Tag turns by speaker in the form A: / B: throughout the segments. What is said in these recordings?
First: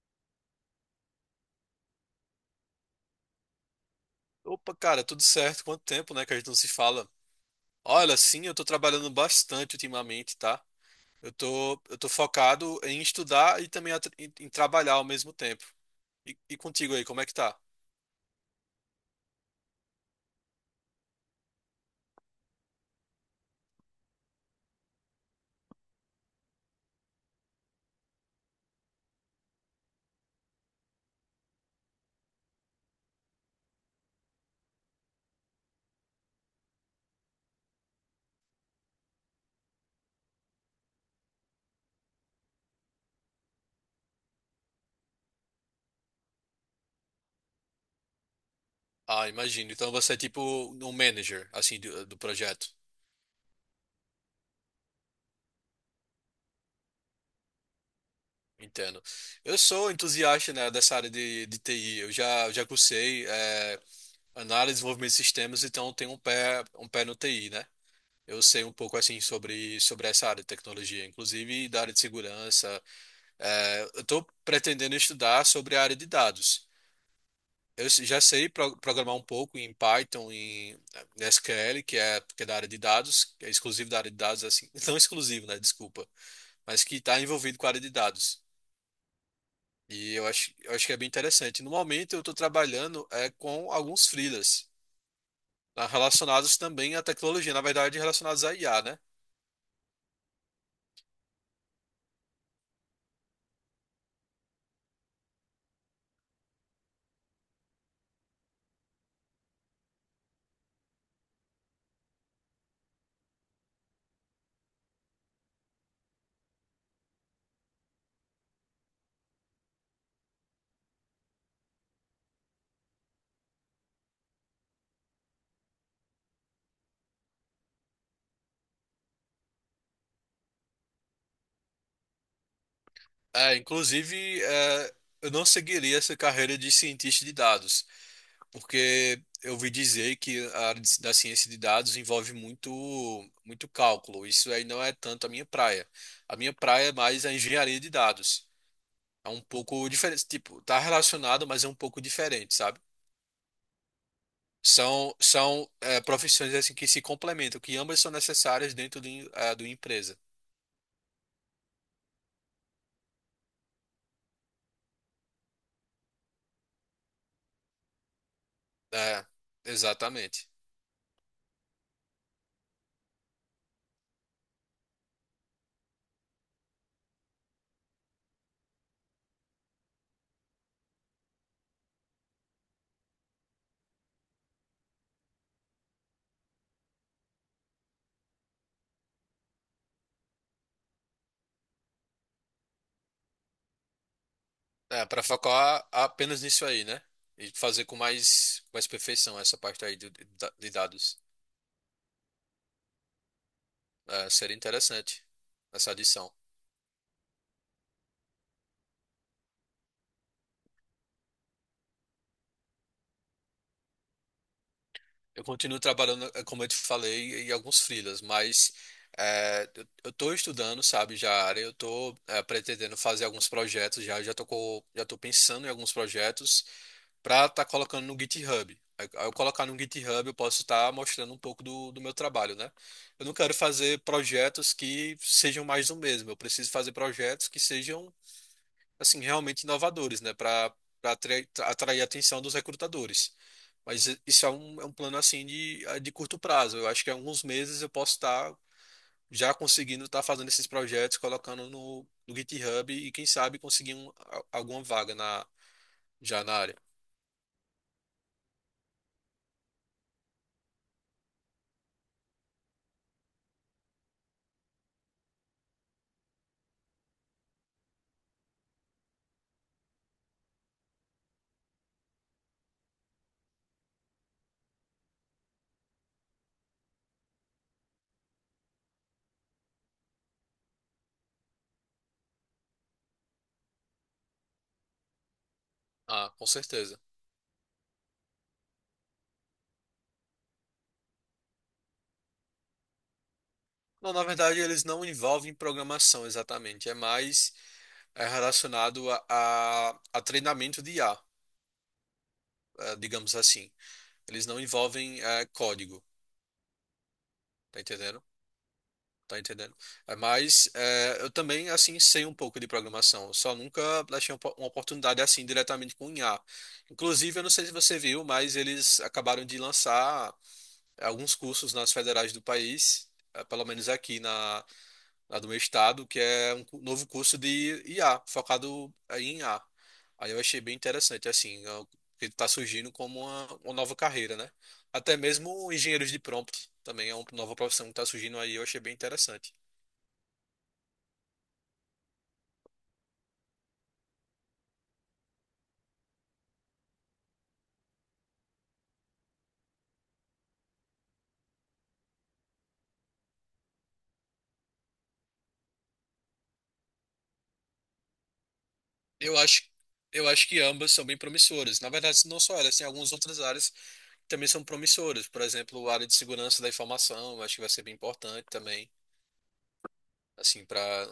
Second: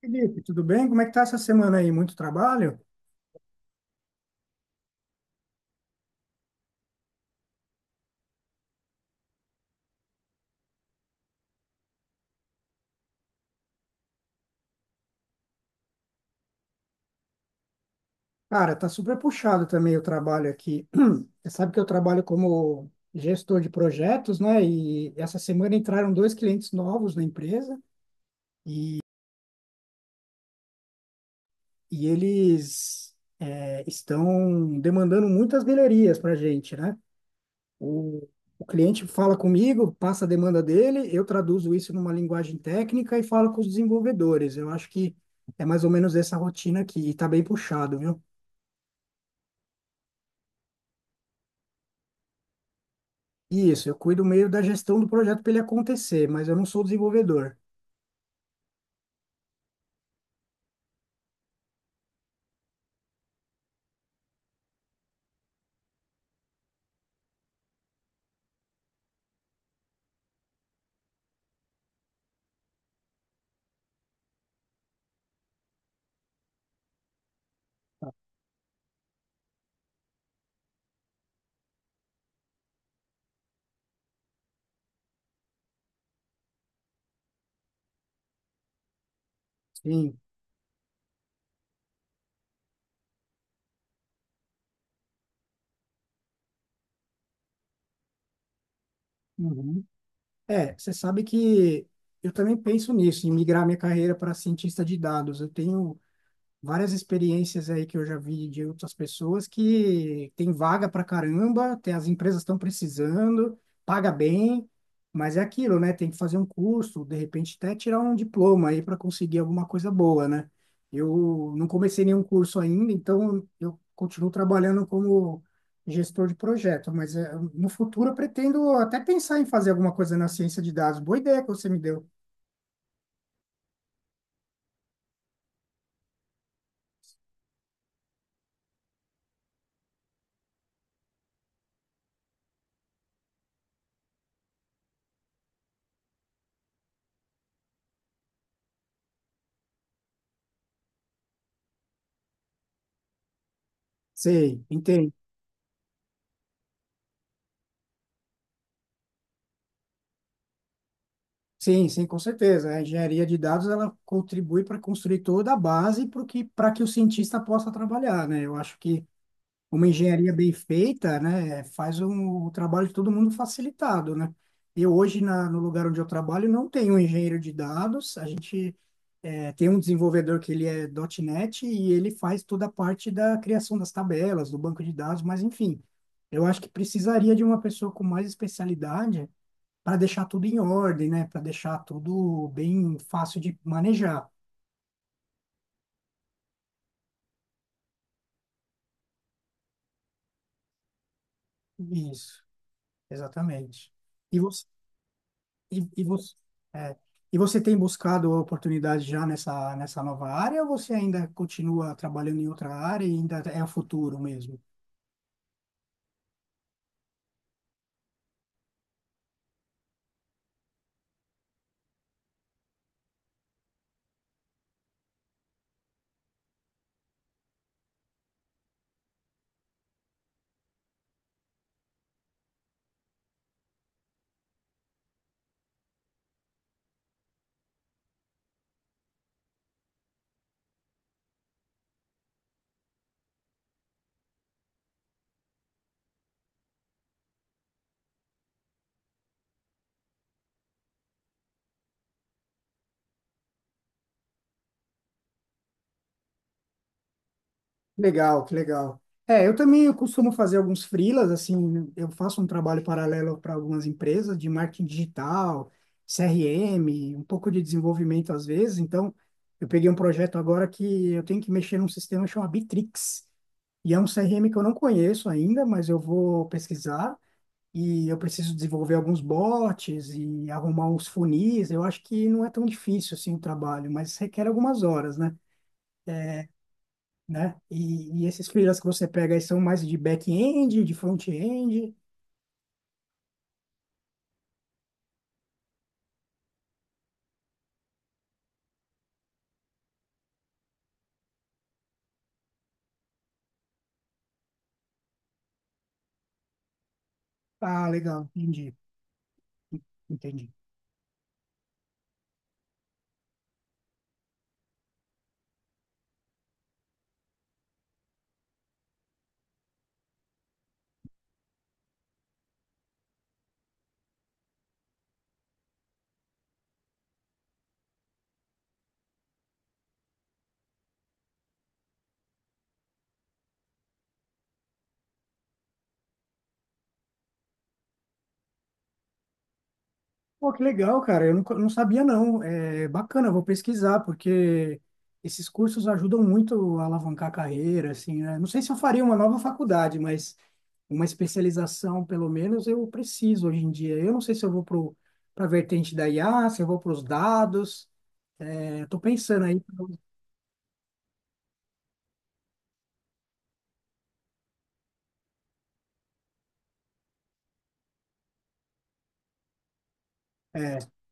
A: Felipe, tudo bem? Como é que tá essa semana aí? Muito trabalho?
B: Opa, cara, tudo certo? Quanto tempo, né, que a gente não se fala? Olha, sim, eu tô trabalhando bastante ultimamente, tá? Eu tô focado em estudar e também em trabalhar ao mesmo tempo. E contigo aí, como é que tá?
A: Cara, tá super puxado também o trabalho aqui. Você sabe que eu trabalho como gestor de projetos, né? E essa semana entraram dois clientes novos na empresa e eles estão demandando muitas galerias para a gente, né? O, o cliente fala comigo, passa a demanda dele, eu traduzo isso numa linguagem técnica e falo com os desenvolvedores. Eu acho que é mais ou menos essa rotina aqui e tá bem puxado, viu?
B: Ah, imagino. Então você é tipo um manager, assim, do projeto.
A: Isso, eu cuido meio da gestão do projeto para ele acontecer, mas eu não sou desenvolvedor.
B: Entendo. Eu sou entusiasta, né, dessa área de TI. Eu já cursei, análise, desenvolvimento de sistemas, então tem um pé no TI, né? Eu sei um pouco assim sobre essa área de tecnologia, inclusive da área de segurança. É, eu estou pretendendo estudar sobre a área de dados. Eu se- já sei programar um pouco em Python, em SQL, que é da área de dados, que é exclusivo da área de dados, assim, não exclusivo, né? Desculpa, mas que está envolvido com a área de dados. E
A: Sim.
B: eu acho, eu acho que é bem interessante. No momento eu estou trabalhando com alguns freelas, ah, relacionados também à tecnologia, na verdade, relacionados à IA, né?
A: Uhum. É, você sabe que eu também penso nisso, em migrar minha carreira para cientista de dados. Eu tenho várias experiências aí que eu já vi de outras pessoas que tem vaga pra caramba, tem, as empresas estão precisando, paga bem, mas é aquilo, né? Tem que fazer um curso, de repente até tirar um diploma aí para conseguir alguma coisa boa, né? Eu não comecei nenhum curso ainda, então eu continuo trabalhando como gestor de projeto, mas no futuro eu pretendo até pensar em fazer alguma coisa na ciência de dados. Boa ideia que você me deu.
B: É, inclusive, eu não seguiria essa carreira de cientista de dados, porque eu ouvi dizer que a da ciência de dados envolve muito cálculo. Isso aí não é tanto a minha praia. A minha praia é mais a engenharia de dados. É um pouco diferente, tipo, tá relacionado, mas é um pouco diferente, sabe?
A: Sei, entendo.
B: São profissões assim que se complementam, que ambas são necessárias dentro do empresa.
A: Sim, sim, com certeza. A engenharia de dados ela contribui para construir toda a base para que o cientista possa trabalhar, né? Eu acho que
B: É,
A: uma engenharia
B: exatamente.
A: bem feita, né, faz o trabalho de todo mundo facilitado, né? Eu hoje, no lugar onde eu trabalho, não tenho um engenheiro de dados. A gente tem um desenvolvedor que ele é ponto .NET e ele faz toda a parte da criação das tabelas, do banco de dados, mas enfim, eu acho que precisaria de uma pessoa com mais especialidade para deixar tudo em ordem, né? Para deixar tudo bem fácil de manejar.
B: É, para focar apenas nisso aí, né? E fazer com mais perfeição essa parte aí de dados.
A: Isso, exatamente.
B: É,
A: E
B: seria
A: você,
B: interessante
A: e,
B: essa
A: e
B: adição.
A: você, é, e você tem buscado oportunidade já nessa nova área ou você ainda continua trabalhando em outra área e ainda é o futuro mesmo?
B: Eu continuo trabalhando, como eu te falei, em alguns freelas, mas eu tô estudando, sabe, já a área, eu tô pretendendo fazer alguns projetos já tô pensando em alguns projetos para estar colocando no GitHub. Aí, ao eu colocar no GitHub, eu posso estar mostrando um pouco do meu trabalho, né? Eu não quero fazer projetos que sejam mais do mesmo, eu preciso fazer projetos que sejam assim, realmente inovadores, né, para atrair a atenção dos recrutadores. Mas isso é é um plano assim de curto prazo. Eu acho que em alguns meses eu posso estar já conseguindo estar fazendo esses projetos, colocando no GitHub e quem sabe conseguir alguma vaga na, já na área.
A: Legal, que legal. É, eu costumo fazer alguns freelas, assim, eu faço um trabalho paralelo para algumas empresas de marketing digital, CRM, um pouco de desenvolvimento às vezes. Então, eu peguei um projeto agora que eu tenho que mexer num sistema chamado Bitrix. E é um CRM que eu não conheço ainda, mas eu vou pesquisar e eu preciso desenvolver alguns bots e arrumar uns funis. Eu acho que não é tão difícil assim o trabalho, mas requer algumas horas, né?
B: Ah, com certeza.
A: Né? E esses freelas que você pega aí são mais de back-end, de front-end.
B: Não, na verdade eles não envolvem programação exatamente, é mais relacionado a treinamento de IA, digamos assim. Eles não envolvem código, tá
A: Ah, legal,
B: entendendo? Tá entendendo? É,
A: entendi.
B: mas é, eu também, assim, sei um pouco de programação. Eu só nunca achei uma oportunidade assim diretamente com IA. Inclusive, eu não sei se você viu, mas eles acabaram de lançar alguns cursos nas federais do país, é, pelo menos aqui na, na do meu estado, que é novo curso de IA, focado em IA. Aí eu achei bem interessante, assim, é, o que está surgindo como uma nova carreira, né? Até mesmo engenheiros de prompt também é uma nova profissão que está surgindo aí, eu achei bem interessante.
A: Pô, que legal, cara. Eu não, não sabia, não. É bacana, eu vou pesquisar, porque esses cursos ajudam muito a alavancar a carreira, assim, né? Não sei se eu faria uma nova faculdade, mas uma especialização, pelo menos, eu preciso hoje em dia. Eu não sei se eu para a vertente da IA, se eu vou para os dados. É, eu tô
B: Eu
A: pensando aí.
B: acho, eu acho que ambas são bem promissoras. Na verdade, não só elas, tem algumas outras áreas que também são promissoras. Por exemplo, a área de segurança da informação, eu acho que vai ser bem importante também. Assim, para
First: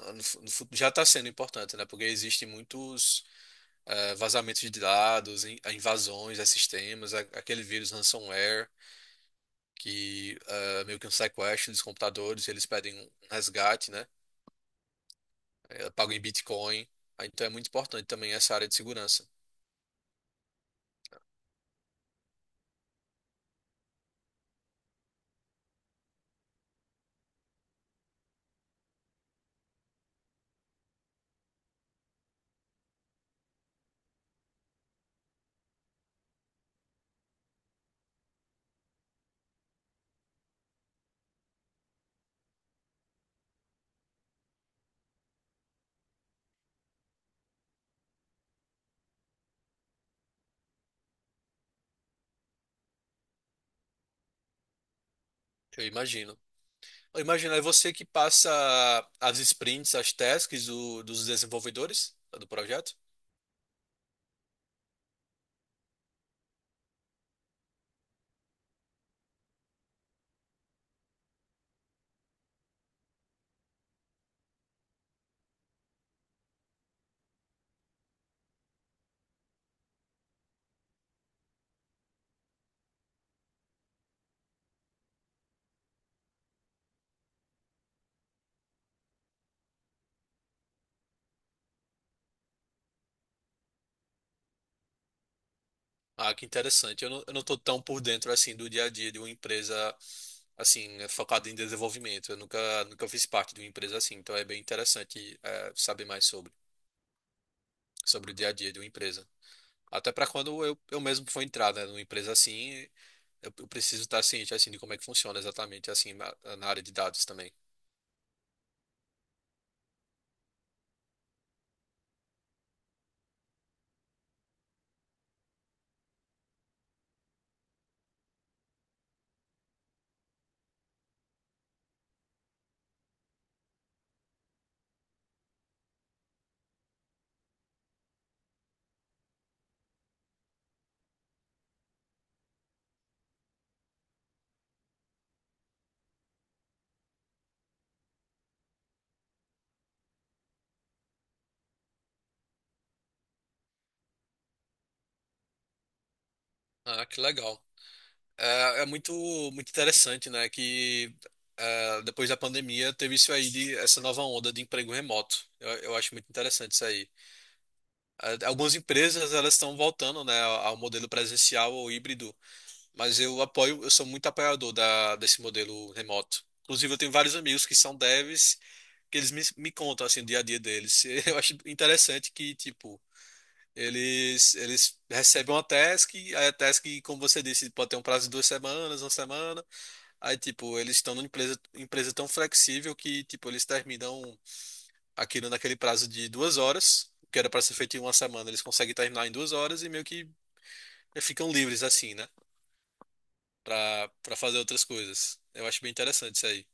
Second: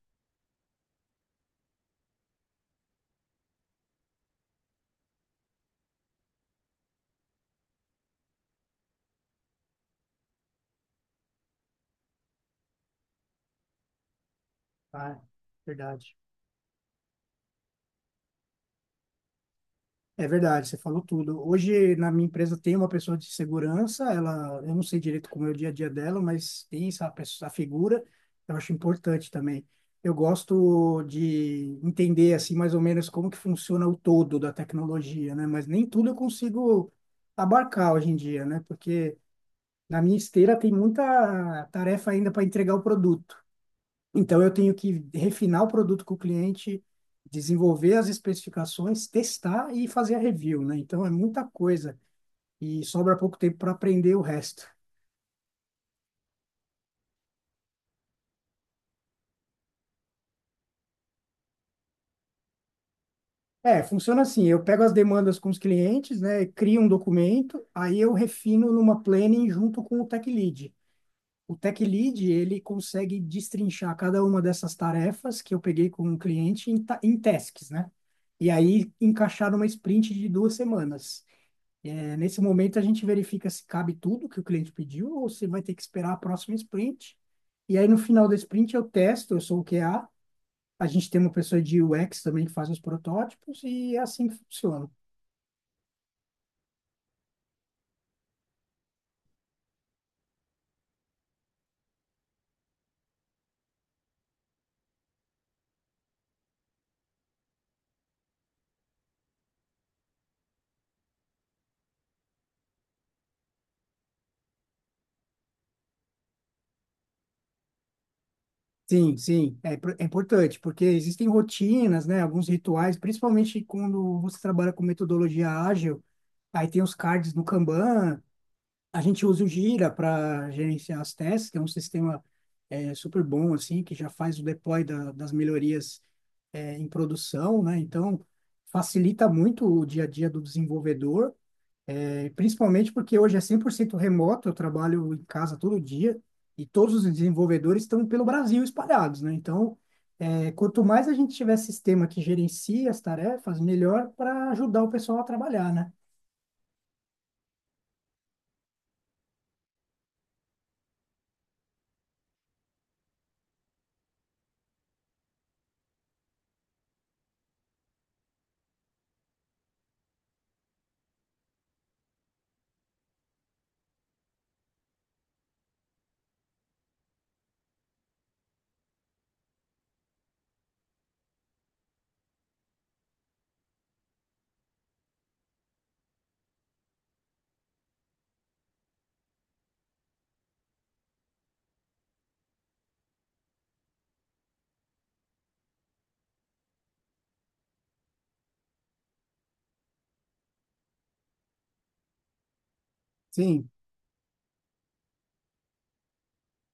B: já está sendo importante, né? Porque existem muitos vazamentos de dados, invasões a sistemas, aquele vírus ransomware que meio que um sequestro dos computadores, eles pedem um resgate, né?
A: Ah,
B: É pago
A: verdade.
B: em Bitcoin. Ah, então é muito importante também essa área de segurança.
A: É verdade, você falou tudo. Hoje, na minha empresa, tem uma pessoa de segurança, ela, eu não sei direito como é o dia a dia dela, mas tem essa pessoa, essa figura, eu acho importante também. Eu gosto de entender, assim, mais ou menos como que funciona o todo da tecnologia, né? Mas nem tudo eu consigo abarcar hoje em dia, né? Porque na minha esteira tem muita tarefa ainda para entregar o produto. Então, eu tenho que refinar o produto com o cliente, desenvolver as especificações, testar e fazer a review, né? Então, é muita coisa e sobra pouco tempo para aprender o resto.
B: Eu imagino. Eu imagino, é você que passa as sprints, as tasks dos desenvolvedores do projeto?
A: É, funciona assim, eu pego as demandas com os clientes, né, crio um documento, aí eu refino numa planning junto com o Tech Lead. O Tech Lead, ele consegue destrinchar cada uma dessas tarefas que eu peguei com o cliente em tasks, né? E aí encaixar numa sprint de duas semanas. É, nesse momento, a gente verifica se cabe tudo que o cliente pediu ou se vai ter que esperar a próxima sprint. E aí, no final da sprint, eu testo, eu sou o QA. A gente tem uma pessoa de UX também que faz os protótipos e é assim que funciona.
B: Ah, que interessante. Eu não tô tão por dentro assim do dia a dia de uma empresa assim é focada em desenvolvimento. Eu nunca fiz parte de uma empresa assim, então é bem interessante saber mais sobre o dia a dia de uma empresa. Até para quando eu mesmo for entrar, né, numa empresa assim, eu preciso estar ciente assim de como é que funciona exatamente assim na, na área de dados também.
A: Sim, sim, é importante, porque existem rotinas, né, alguns rituais, principalmente quando você trabalha com metodologia ágil, aí tem os cards no Kanban, a gente usa o Jira para gerenciar as testes, que é um sistema super bom, assim, que já faz o deploy das melhorias em produção, né? Então, facilita muito o dia a dia do desenvolvedor, principalmente porque hoje é 100% remoto, eu trabalho em casa todo dia e todos os desenvolvedores estão pelo Brasil espalhados, né? Então, quanto mais a gente tiver sistema que gerencie as tarefas, melhor para ajudar o pessoal a trabalhar, né?
B: Ah, que legal. É, é muito interessante, né, que depois da pandemia teve isso aí de essa nova onda de emprego remoto. Eu acho muito interessante isso aí. Algumas empresas elas estão voltando, né, ao modelo presencial ou híbrido, mas eu apoio, eu sou muito apoiador da, desse modelo remoto. Inclusive, eu tenho vários amigos que são devs, que eles me contam assim o dia a dia deles. Eu acho interessante que, tipo, eles recebem uma task, aí a task, como você disse, pode ter um prazo de duas semanas, uma semana. Aí, tipo, eles estão numa empresa, empresa tão flexível que, tipo, eles terminam aquilo naquele prazo de duas horas, o que era para ser feito em uma semana, eles conseguem terminar em duas horas e meio que ficam livres assim, né?
A: Sim,
B: Pra fazer outras coisas. Eu acho bem interessante isso aí.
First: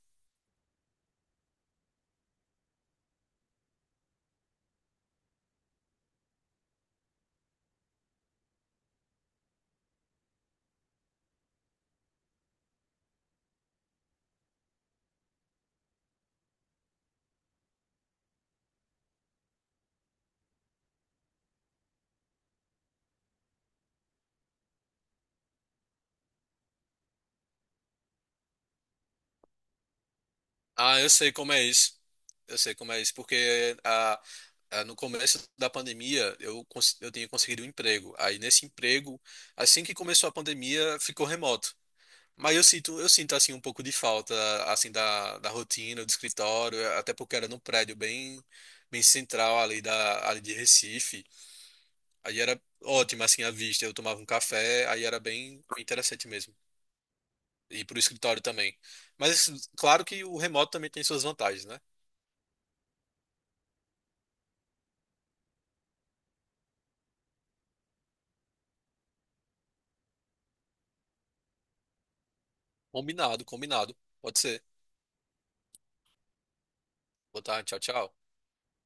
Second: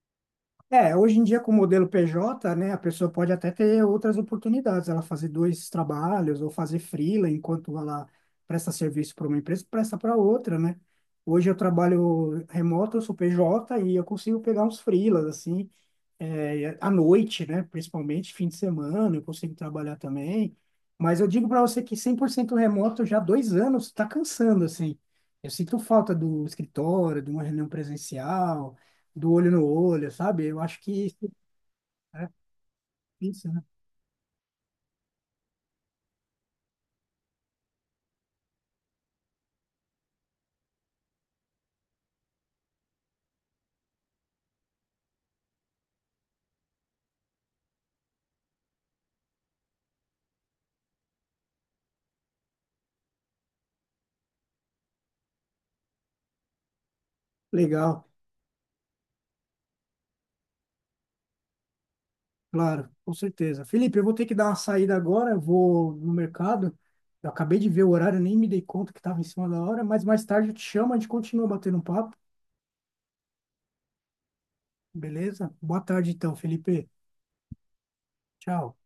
A: é, hoje em dia com o modelo PJ, né, a pessoa pode até ter outras oportunidades, ela fazer dois trabalhos ou fazer freela enquanto ela presta serviço para uma empresa, presta para outra, né? Hoje eu trabalho remoto, eu sou PJ e eu consigo pegar uns freelas assim, à noite, né? Principalmente fim de semana, eu consigo trabalhar também. Mas eu digo para você que 100% remoto já há dois anos está cansando, assim. Eu sinto falta do escritório, de uma reunião presencial, do olho no olho, sabe? Eu acho
B: Ah,
A: que
B: eu sei como é isso.
A: é
B: Eu sei como é isso,
A: isso, né?
B: porque no começo da pandemia eu tinha conseguido um emprego. Aí nesse emprego, assim que começou a pandemia, ficou remoto. Mas eu sinto assim um pouco de falta assim da rotina, do escritório, até porque era num prédio bem central ali de Recife. Aí era ótimo assim a vista, eu tomava um café, aí era bem interessante mesmo. E pro
A: Legal,
B: escritório também. Mas assim, claro que o remoto também tem suas vantagens, né?
A: claro, com certeza. Felipe, eu vou ter que dar uma saída agora, eu vou no mercado. Eu acabei de ver o horário, nem me dei conta que estava em cima da hora, mas mais tarde eu te chamo, a gente continua batendo um papo,
B: Combinado, combinado. Pode ser.
A: beleza? Boa tarde então, Felipe.
B: Boa tarde, tchau, tchau.
A: Tchau.